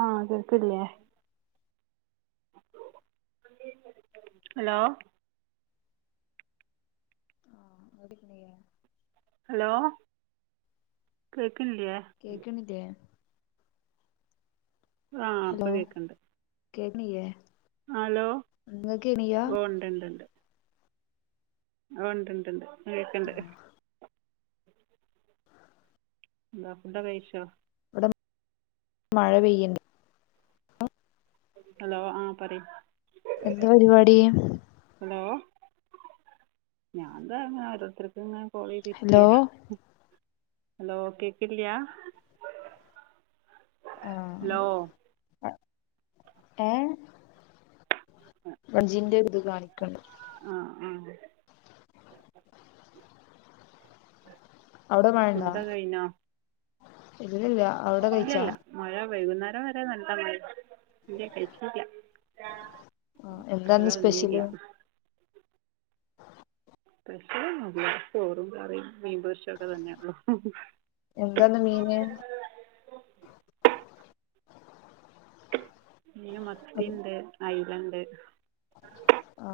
ആഹ് കേൾക്കിലെ. Hello [inaudible] hello കേക് കേക്കണില്ലേ. ആഹ് ഹലോ ഇപ്പം കേക്കണ്ട്. കേക്കണില്ലേ ഓ [unintelligible] ആ ഉണ്ട്ണ്ട്ണ്ട് അ ആ കേക്കണ്ട്. എന്ത ഫുടൊക്കെ കയ്ച്ചോ. ഇവിടെ മഴ പെയ്യണ്ട്‌. ഹലോ ആഹ് പറയ് എന്ത് പരിപാടി. ഹലോ ഞാൻന്താ അങ്ങനെ ഓരോരുത്തർക്ക് ഇങ്ങനെ കോൾ ഹലോ ചെയ്തിരിക്കാ. ഹലോ കേക്കല്യാ. ആഹ് ഏഹ് [unintelligible] ഇത് കാണിക്കണ്ട്. ആ ആ. അവിടെ ഫുഡോക്കെ കഴിഞ്ഞൊ ഇല്ലില്ല അവിടെ കയിച്ച. വൈകുന്നേരം വരെ നല്ല [inaudible] ഇല്ല കയിച്ചീല്യ. ആ എന്താ ഇന്ന് വന്നില്ല സ്പെഷ്യല്. സ്പെഷ്യലൊന്നുല്ല ചോറും കറിം മീൻ പൊരിചോക്കെ തന്നെയുള്ളൂ. എന്താന്ന് മീന്. മീൻ മത്തിണ്ട് ഐലണ്ട്. ആ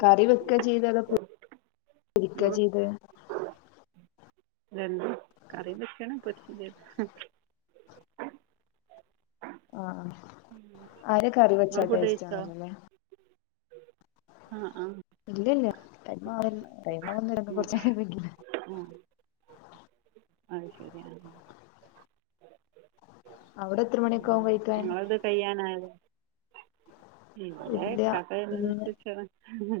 കറിവെക്കെ ചെയ്തലേ അതോ പൊ രിക്ക നിങ്ങൾ ചെയ്തെ. രണ്ടും കറിവെക്കണം പൊരിചും ചെയ്തണ്. ആ ആ അയല കറി വെച്ചാ നിങ്ങൾ ഫുഡ് ടേസ്റ്റ് കഴിച്ചോ ആണല്ലേ ആല്ലേ. ആ ആഹ്. ഇല്ല ഇല്ല ടൈമാവുന്നേ ടൈമാവന്നെ ആ കൊറചേരാം [unintelligible] ശെരി ആ അവിടെ എത്ര മണിയെക്കാവും കയിക്കാൻ. ങ്ങളത് കഴ്യാനായത് ഇവിടെ ഇല്ല ഇക്കാക്ക വരുന്നേനു ഇന്ന് അനുസരിച്ചാണ്. ഉം.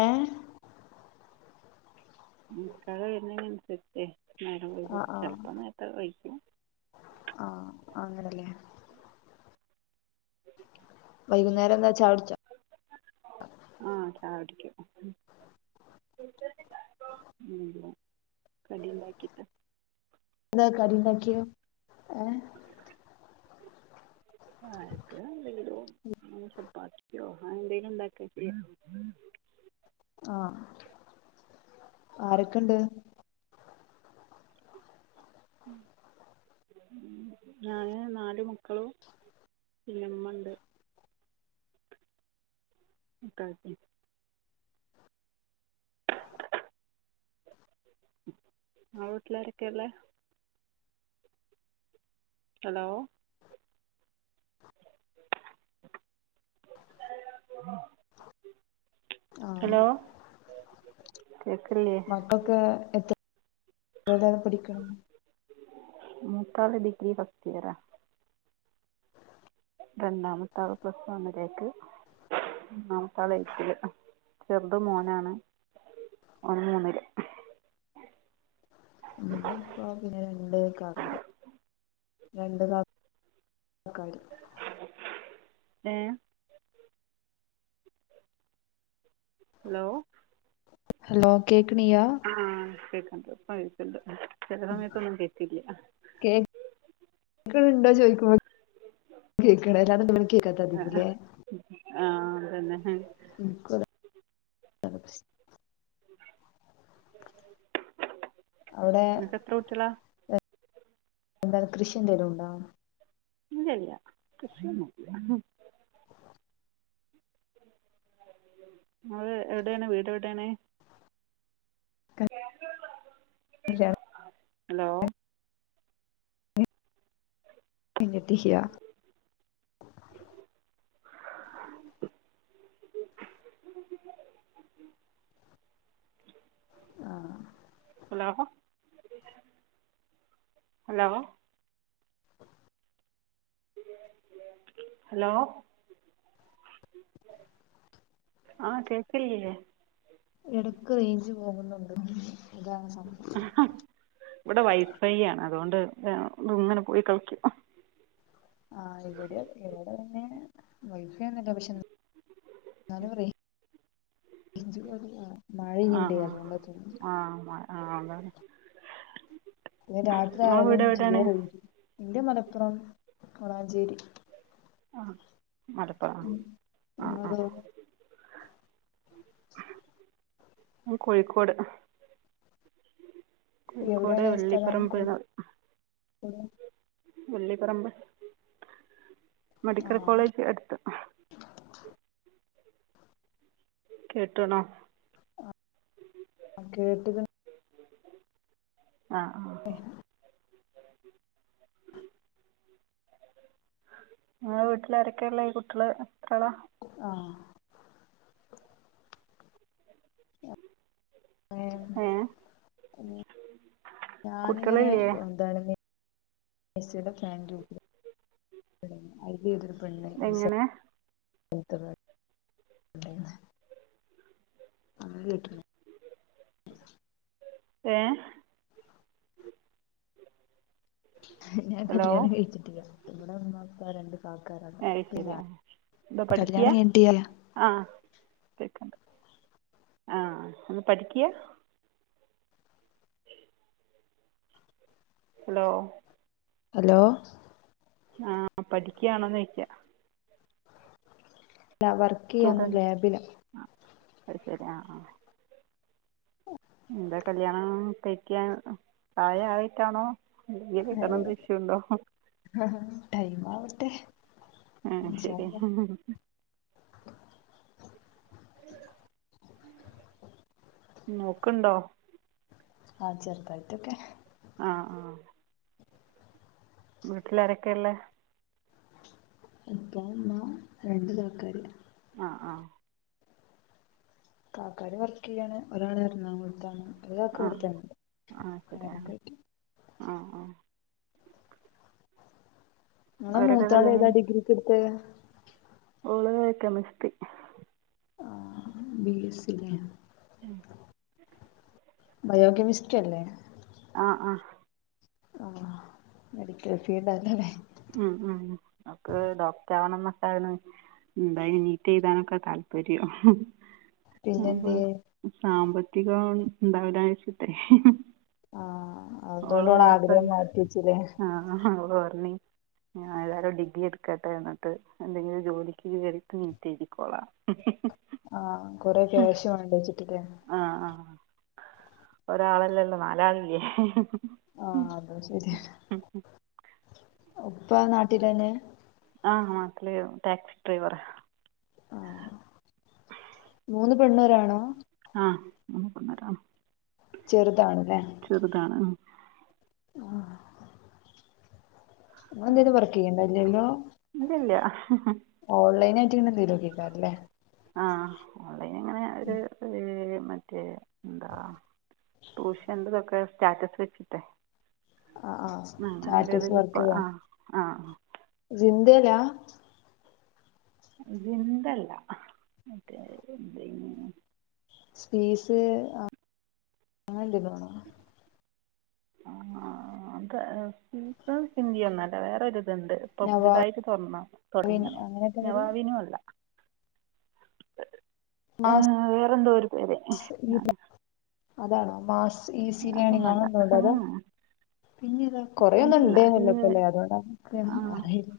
ഏ. ഇക്കാക്ക വരുന്നേന് അനുസരിചേ. നേരം വയ്കും ആഹ് ആഹ് ചെലപ്പോ നേർത്തെ കയിക്കും. ആഹ് അങ്ങനല്ലേ വൈകുന്നേരം എന്താ ചായുടിച്ച. ആ ചായ കുടിക്കും കടി ഇണ്ടാക്കീട്ടെ. ന്താ കടി ഇണ്ടാക്ക്യേ ഏഹ് ചായക്ക് എന്തെങ്കിലും ചപ്പാത്തിയൊ അങ്ങനെ എന്തേലും ഉണ്ടാക്കേം ചെയ ആ ആരൊക്കെ ഇണ്ട് ഞാന് നാല് മക്കളും പിന്ന ഉമ്മണ്ട്. [unintelligible] ആ വീട്ടിലാരൊക്കെയുള്ളേ ഹലോ [inaudible] ആ ഹലോ കേൾക്കില്ലേ മക്കൊക്കെ എത്രി എടാ പഠിക്കണ് മൂത്താള് ഡിഗ്രി ഫസ്റ്റിയറാ രണ്ടാമത്താള് പ്ലസ് വണ്ണിലേക്ക് മൂന്നാമത്തെ ആൾ എൽ പി ൽ ചെറുത് മോനാണ്. [unintelligible] [unintelligible] ഉപ്പാക്ക് രണ്ട് [unintelligible] രണ്ട് കാ കാര് ഏഹ് ഹലോ ഹലോ കേക്കണിയാ അത് ഇപ്പം കേക്ണ്ട് ചില സമയത്തൊന്നും കെക്കില്ല. ണ്ടോന്ന് ചോദിക്കുമ്പോ കേക്കണ് അല്ലാ [unintelligible] ആ കേക്കാത്തതിമല്ലേ ആ അതന്നെ ഇന്ക്കും അതാ [unintelligible] അവിടെ നിക്ക് എത്ര കുട്ടികളാ എന്താണ് കൃഷി എന്തേലും ഉണ്ടോ ഇല്ലല്ല കൃഷിയൊന്നും ഇല്ല അത് എവിടെയാണ് വീട് എവിടെയാണ് കേ [unintelligible] [unintelligible] ഹലോ [unintelligible] ആഹ് ഹലോ ഹലോ ഹലോ ആ കേക്കില്ല്യേ ഇടക്ക് റേഞ്ച് പോകുന്നുണ്ട് ഇതാണ് സം ഇവിടെ വൈഫൈ ആണ് അതുകൊണ്ട് ത് ഇങ്ങനെ പോയി കളിക്ക ആ ഇവിടെ തെ ഇവിടെ തന്നെ [unintelligible] പക്ഷേ ന്ന് ന്നാലും പറേ [unintelligible] മഴ ആ പെയ്യിണ്ടേ അതോണ്ടാ തോന്നുന്നു ആ ആ ആ അതാണ് നി രാത്രി നിങ്ങളെ ആയാലും വീട് എവിടെയാണ് ജിയോ [unintelligible] എന്റെ മലപ്പുറം വാളൻഞ്ചേരി ആ അടുപ്പ ഉം ആ ആ ഇങ്ങളതോ കോഴിക്കോട് കോഴിക്കോട് എവിടെയാണ് സ്ഥലം വള്ളിപ്പറമ്പ് റിയും കോഴിക്കോട് വള്ളിപറമ്പ് മെഡിക്കൽ ആഹ് കോളേജ് അട്ത്ത് കെട്ട്ണോ ആ ആ കേട്ടിക്കണ് ആ ഉം ആ വീട്ടില ആരൊക്കെയല്ലേ ഈ കുട്ടികള് ആഹ് ഏ ഞാനിങ്ങനെ കുട്ടികളില്ലേ എന്താണ് ഫാ യ [unintelligible] വതൊരു പെണ്ണണ്ട എങ്ങനെ [unintelligible] അമ്മ കട്ടണ [unintelligible] ഏ ഞാൻ ഹലോ കല്യാണം കഴിച്ചിട്ടില്ലമ്മടെ അമ്മ അപ്പാ രണ്ട് കാക്കാരാണ് യ് പിന്നെ ശരിയാ എന്താ പഠിക്കിയ കല്യാണം കഴിഞ്ഞിട്ടില്ല ആഹ് കേക്കണ്ട്. ആഹ് ഒന്ന് പഠിക്കിയ. ഹലോ? ഹലോ? ആഹ് പഠിക്കാണോന്നോയിക്ക. ല്ല വർക്ക് ചെയ്യാന്ന് സ്റ്റുഡൻറ് ലാബില്. ആ അത് ശരി ആ ആ എന്താ കല്യാണം കഴിക്ക തായ ആയിട്ടാണോ വ കക്കണം ദൃഷ്യുണ്ടോ? ആ ടൈം ആവട്ടെ. ആ ഇൻഷാ ശരി. അള്ളാ നോക്കണ്ടോ? ആഹ് ചെറുതായിറ്റൊക്കെ. ആ വീട്ടിലാരൊക്കെയള്ളേ? ഇപ്പ ഇമ്മ രണ്ടു കാക്കാര്. ഉള്ളത് ആ ആഹ് കാക്കാര് വർക്ക് ചെയ്യാണ് ഒരാള് എറണാകുളത്താണ്. ഒരുആക്കാ ആ ഇവിടത്താന്നേണ്ട് ആ ശരി ആ അങ്ങനെക്കായിട്ട്. ആ ആ നിങ്ങള അവരൊക്കെ മൂത്താള് ഏതാ ഡിഗ്രിക്കെടുത്തെ? ഓള് ക്കെമസ്തി. ആ ബി എസ് സി ല്ലെ. ബയോകെമിസ്ട്രി അല്ലേ? ആഹ് ആഹ് ആ മെഡിക്കൽ ഫീൽഡ് ന്ന അല്ലെ. ഉം ഉം ഓക്ക് ഡോക്ടർ ആവണം എന്നക്കാണ്. എന്താ നീറ്റ് എഴുതാനൊക്കെ താല്പര്യം അപ്പ പിന്നെന്തിയെ സാമ്പത്തികം ഉണ്ടാവുലച്ചിട്ടെ ആഹ് അവള് അതുകൊണ്ട് ഓളെ ആഗ്രഹം മാത്രല്ല മാറ്റി വെച്ചില്ലേ ആഹ് അവള് പറഞ്ഞി ഞാൻ എല്ലാവാരും ഡിഗ്രി എടുക്കട്ടെ എന്നിട്ട് എന്തെങ്കിലും ജോലിക്ക് കെറിട്ട് നീറ്റ് എഴുതിക്കോളാം. ആഹ് കൊറെ ക്യാഷും ഉണ്ട വച്ചിട്ടല്ലെ. ആ ആ ഒരാളല്ലല്ലോ നാലാളില്ലേ. ആഹ് അതും ശരിയ ഉപ്പ നാട്ടിലന്നെ. ആഹ് നാട്ടില് ടാക്സി ഡ്രൈവറ. ആഹ് മൂന്ന് പെണ്ണൂ രാണോ? ആ മൂന്ന് പെണ്ണു രാണും. ചെറുതാണ്ല്ലെ. ചെറുതാണ് ഉം. ന എന്തേലും വർക്ക് ചെയ്യണ്ടോ ല്ലല്ലോ. ഇല്ലില്ല ഓൺലൈന ആയിട്ട് ഇങ്ങനെ ന്തേലുക്കെല്ലേ അത് അങ്ങനെ ഒരു ഒരു മറ്റേ എന്താ ട്യൂഷന്റെതൊക്കെ സ്റ്റാറ്റസ് വെച്ചിട്ടെ ആ ആ സ്റ്റാറ്റസ് വക്ക ആ ആ ഇതല്ലാ വിന്തല്ല മറ്റേ സ്പീസ് അങ്ങനല്ലല്ലോ ഉ ആ അ അത് ഹിന്ദി ഒന്നല്ല വേറൊരുത് ഇണ്ട് ഇപ്പൊ നവാവിൻ പുതിതായിട്ട് തുറന്ന തുടങ്ങണം അങ്ങനെയൊക്കെ എന്തേലും നവാവിനും അല്ല ആ വേറെന്തൊരു പേര് ഈ- ആ അതാണോ മാസ് ഈസി ലേണിംങ്‌ അങ്ങനെന്തോണ്ടാലൊ പിന്നെ കൊറെ ഒന്നും അതല്ല ഉണ്ടന്നല്ല ഇത് ഇപ്പല്ലേ അതോട ഒന്നും അയില്ല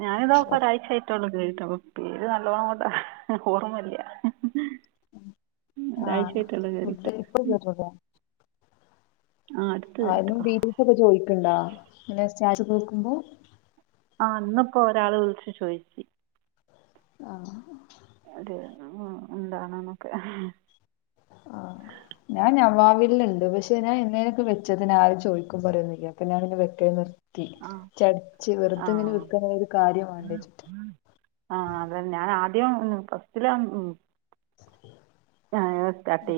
ഞാൻ ഇതാ പ്പോരാഴ്ച്ച അപ്പൊ പേര് നല്ലോണ്ണം കൊണ്ടാ ആ ഒരായിച്ചായിട്ടുള്ളു ഫുഡ് കെറിട്ട് ഇപ്പൊ കേട്ടോളൂ ആരേലും കേട്ടോ ഡീറ്റൽസൊക്കെ ചോയ്ക്കണ്ടാ പിന്നെ സ്റ്റാറ്റേസ് വെക്കുമ്പോ അ ന്നിപ്പോ ഒരാള് വിളിച്ചു ചോദിച്ചി ആ ഒരു എന്താണ്ന്നൊക്കെ അവിൽന്ണ്ട് പക്ഷെ ഞാൻ എന്നേതിനൊക്കെ വെച്ചക്കണ് ആരും ചോദിക്കും പറയൊന്നുല്ല അപ്പൊ ഞാന വെക്ക ദി ആ ചടച്ച് വെറുതെങ്ങനെ ആ വെക്കുന്നല്ലാതെ ഒരു കാര്യമാണ്ന്റെ ച്ട്ട് ആ അതന്നെ ഞാൻ ആദ്യം ഫസ്റ്റില ഉം സ്റ്റാർട്ട്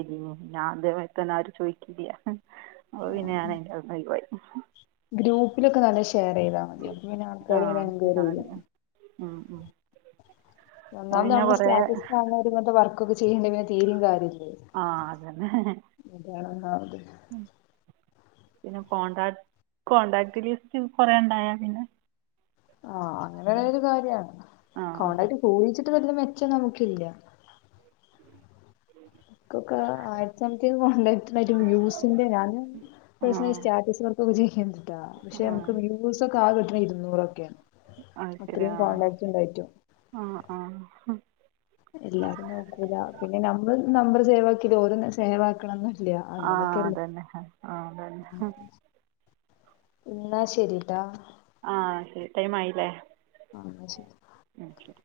ഞാൻ ദേ മാതിരി തന്നെ ആരു ചോദിക്കില്ല അപ്പ പിന്നെ ഞാ ഇന്റോട്ന്നൊ ഒഴിവായി ഗ്രൂപ്പിലൊക്കെ നല്ല ഷെയർ ചെയ്താൽ മതി അപ്പ പിന്നെ ആൾക്കാർ ഇങ്ങനെ ആഹ് എൻക്വയർ ചെയ്താൽ മതി ചെയ്യും ഉം ഉം അത് ഒന്നാമത് പിന്നെ നമ്മള് കൊറേ സ്റ്റാറ്റസ് ഇട്ടു വർക്കൊക്കെ ചെയ്യേണ്ടൽ പിന്നെ തീരയും കാര്യല്ല ആ അതന്നെ ഒന്നാമത് പിന്നെ കോണ്ടാക്ട് കോണ്ടാക്ട് ലിസ്റ്റ് കൊറേ ഉണ്ടായ പിന്നെ ആ അങ്ങനൊരു കാര്യാണ് ആഹ് ആഹ് കോണ്ടാക്ട്ട് കൂ ഇത് വെല്ല്യ മെച്ചം നമുക്കില്ല ക്കൊക്കെ ആയിരത്തി സംതിങ് കോണ്ടാക്റ്റിനായിട്ട് വ്യൂസിന്റെ ഞാന് പേഴ്സണലി ആഹ് സ്റ്റാറ്റസ് വർക്കൊക്കെ ആഹ് ഇരുന്നൂറൊക്കെ ആശരി ആ ആ എല്ലാരും നോക്കൂല പിന്നെ നമ്മൾ നമ്പർ സേവ് ആക്കിത് ഓരൊന്നും സേവാക്കണം ന്ന് ഇല്ല ആഹ് അങ്ങനൊക്കെല്ലേ അതന്നെ ആഹ് അതന്നെ എന്നാ ശരിട്ടാ ആ ശരി ടൈം ആയില്ലേ ആ ശരി ഉം ശരി